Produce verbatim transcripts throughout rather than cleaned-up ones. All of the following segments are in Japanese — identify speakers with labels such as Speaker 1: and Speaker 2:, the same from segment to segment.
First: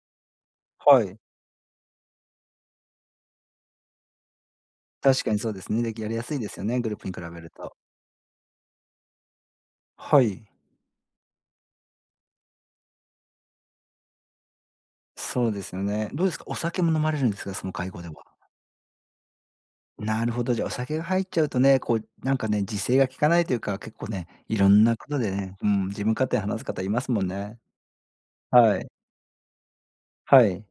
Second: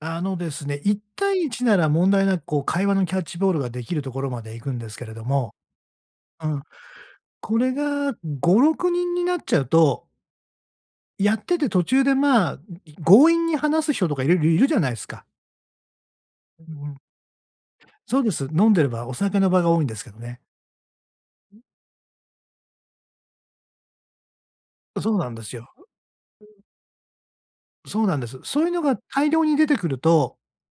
Speaker 1: あのですね、いっ
Speaker 2: はい。
Speaker 1: たいいちなら問題なく、こう、会話のキャッチボールができるところまで行くんですけれど
Speaker 2: 確かにそう
Speaker 1: も、
Speaker 2: ですね。できやりやすい
Speaker 1: う
Speaker 2: です
Speaker 1: ん。
Speaker 2: よね、グループに比べる
Speaker 1: これ
Speaker 2: と。
Speaker 1: がごろくにんになっちゃうと
Speaker 2: はい。
Speaker 1: やってて途中で、まあ、ん、い強引に話す人とかいるいるじゃないすか。
Speaker 2: そうですよね。どうですか？お
Speaker 1: う
Speaker 2: 酒
Speaker 1: んう
Speaker 2: も
Speaker 1: ん。
Speaker 2: 飲まれるんですか？その会合では。
Speaker 1: そうです。飲んでれば、お酒の場が多いんですけど
Speaker 2: なる
Speaker 1: ね。
Speaker 2: ほど。じゃ、お酒が入っちゃうとね、こうなんかね、自制がきかないというか、結構ね。いろんな
Speaker 1: う、
Speaker 2: こ
Speaker 1: そう
Speaker 2: と
Speaker 1: な
Speaker 2: で
Speaker 1: んです
Speaker 2: ね、う
Speaker 1: よ。
Speaker 2: ん。自分勝手話す方いますもんね。
Speaker 1: そうなんです。そういう
Speaker 2: は
Speaker 1: の
Speaker 2: い。
Speaker 1: が大量に出てくると、
Speaker 2: はい。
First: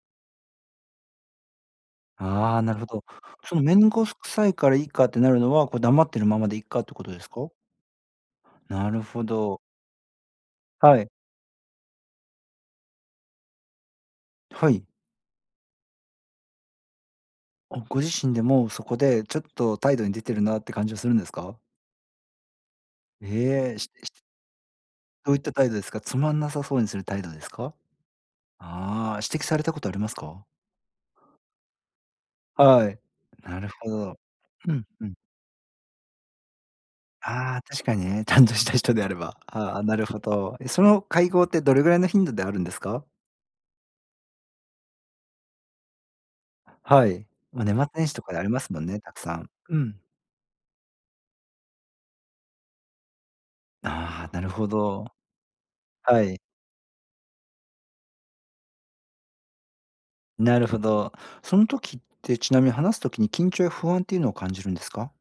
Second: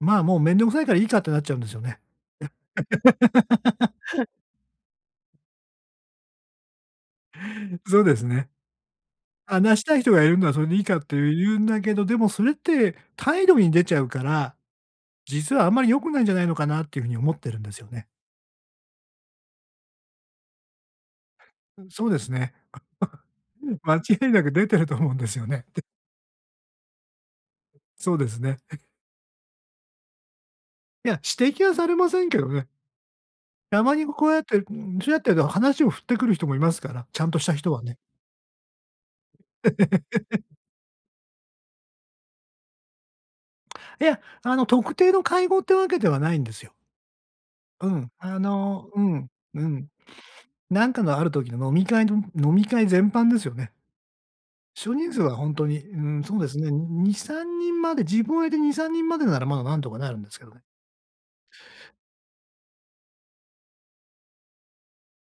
Speaker 1: まあ、もう、めんどくさいからいいかってなっちゃうんですよね。
Speaker 2: はあ、なるほど。その、めんごす くさいからいいかってなるのは、こう、黙ってるままでいっかってことですか？
Speaker 1: そうですね。
Speaker 2: なるほど。
Speaker 1: 話したい人がいるんならそれでいいか
Speaker 2: は
Speaker 1: っ
Speaker 2: い。
Speaker 1: て言う言うんだけど、でもそれって態度に出ちゃうから、
Speaker 2: はい。
Speaker 1: 実はあんまり良くないんじゃないのかなっていうふうに思ってるんです
Speaker 2: あ、
Speaker 1: よ
Speaker 2: ご
Speaker 1: ね。
Speaker 2: 自身でもそこでちょっと態度に出てるなって感じはするんですか？
Speaker 1: うん、そうですね。
Speaker 2: ええ、し
Speaker 1: 間違
Speaker 2: し
Speaker 1: いなく出てると思うんで
Speaker 2: どう
Speaker 1: す
Speaker 2: いっ
Speaker 1: よ
Speaker 2: た
Speaker 1: ね
Speaker 2: 態
Speaker 1: っ
Speaker 2: 度で
Speaker 1: て。
Speaker 2: すか？つまんなさそうにする態度ですか？
Speaker 1: そうですね。
Speaker 2: ああ、指摘されたことありますか？
Speaker 1: いや、指摘はされませんけどね。
Speaker 2: はい、なる
Speaker 1: た
Speaker 2: ほ
Speaker 1: まに
Speaker 2: ど。
Speaker 1: こうやって、う
Speaker 2: う
Speaker 1: ー
Speaker 2: ん
Speaker 1: ん、
Speaker 2: う
Speaker 1: そ
Speaker 2: ん。
Speaker 1: うやってると話を振ってくる人もいますから、ちゃんとした
Speaker 2: ああ、
Speaker 1: 人は
Speaker 2: 確か
Speaker 1: ね。
Speaker 2: にね。ちゃんとした人であれば。ああ、なるほ ど。え、その会合ってどれぐらいの頻度であるんですか？
Speaker 1: いや、あの特定の会合ってわけではないんですよ。
Speaker 2: はい。ま、年末
Speaker 1: う
Speaker 2: 年
Speaker 1: ん、
Speaker 2: 始とか
Speaker 1: あ
Speaker 2: でありますもん
Speaker 1: の、
Speaker 2: ね、
Speaker 1: う
Speaker 2: たく
Speaker 1: ん。
Speaker 2: さん。
Speaker 1: う
Speaker 2: う
Speaker 1: ん。
Speaker 2: ん。
Speaker 1: なんかの、ある時の飲み会の飲み会全般ですよね。
Speaker 2: ああ、なるほ
Speaker 1: 少
Speaker 2: ど。
Speaker 1: 人数はほんとに、うー
Speaker 2: は
Speaker 1: ん、そ
Speaker 2: い。
Speaker 1: うですね。ににさんにんまで。自分入れてにさんにんまでならまだなんとかなるんですけど。
Speaker 2: なるほど。その時って、ちなみに、話す時に緊張や不安っていうのを感じるんですか？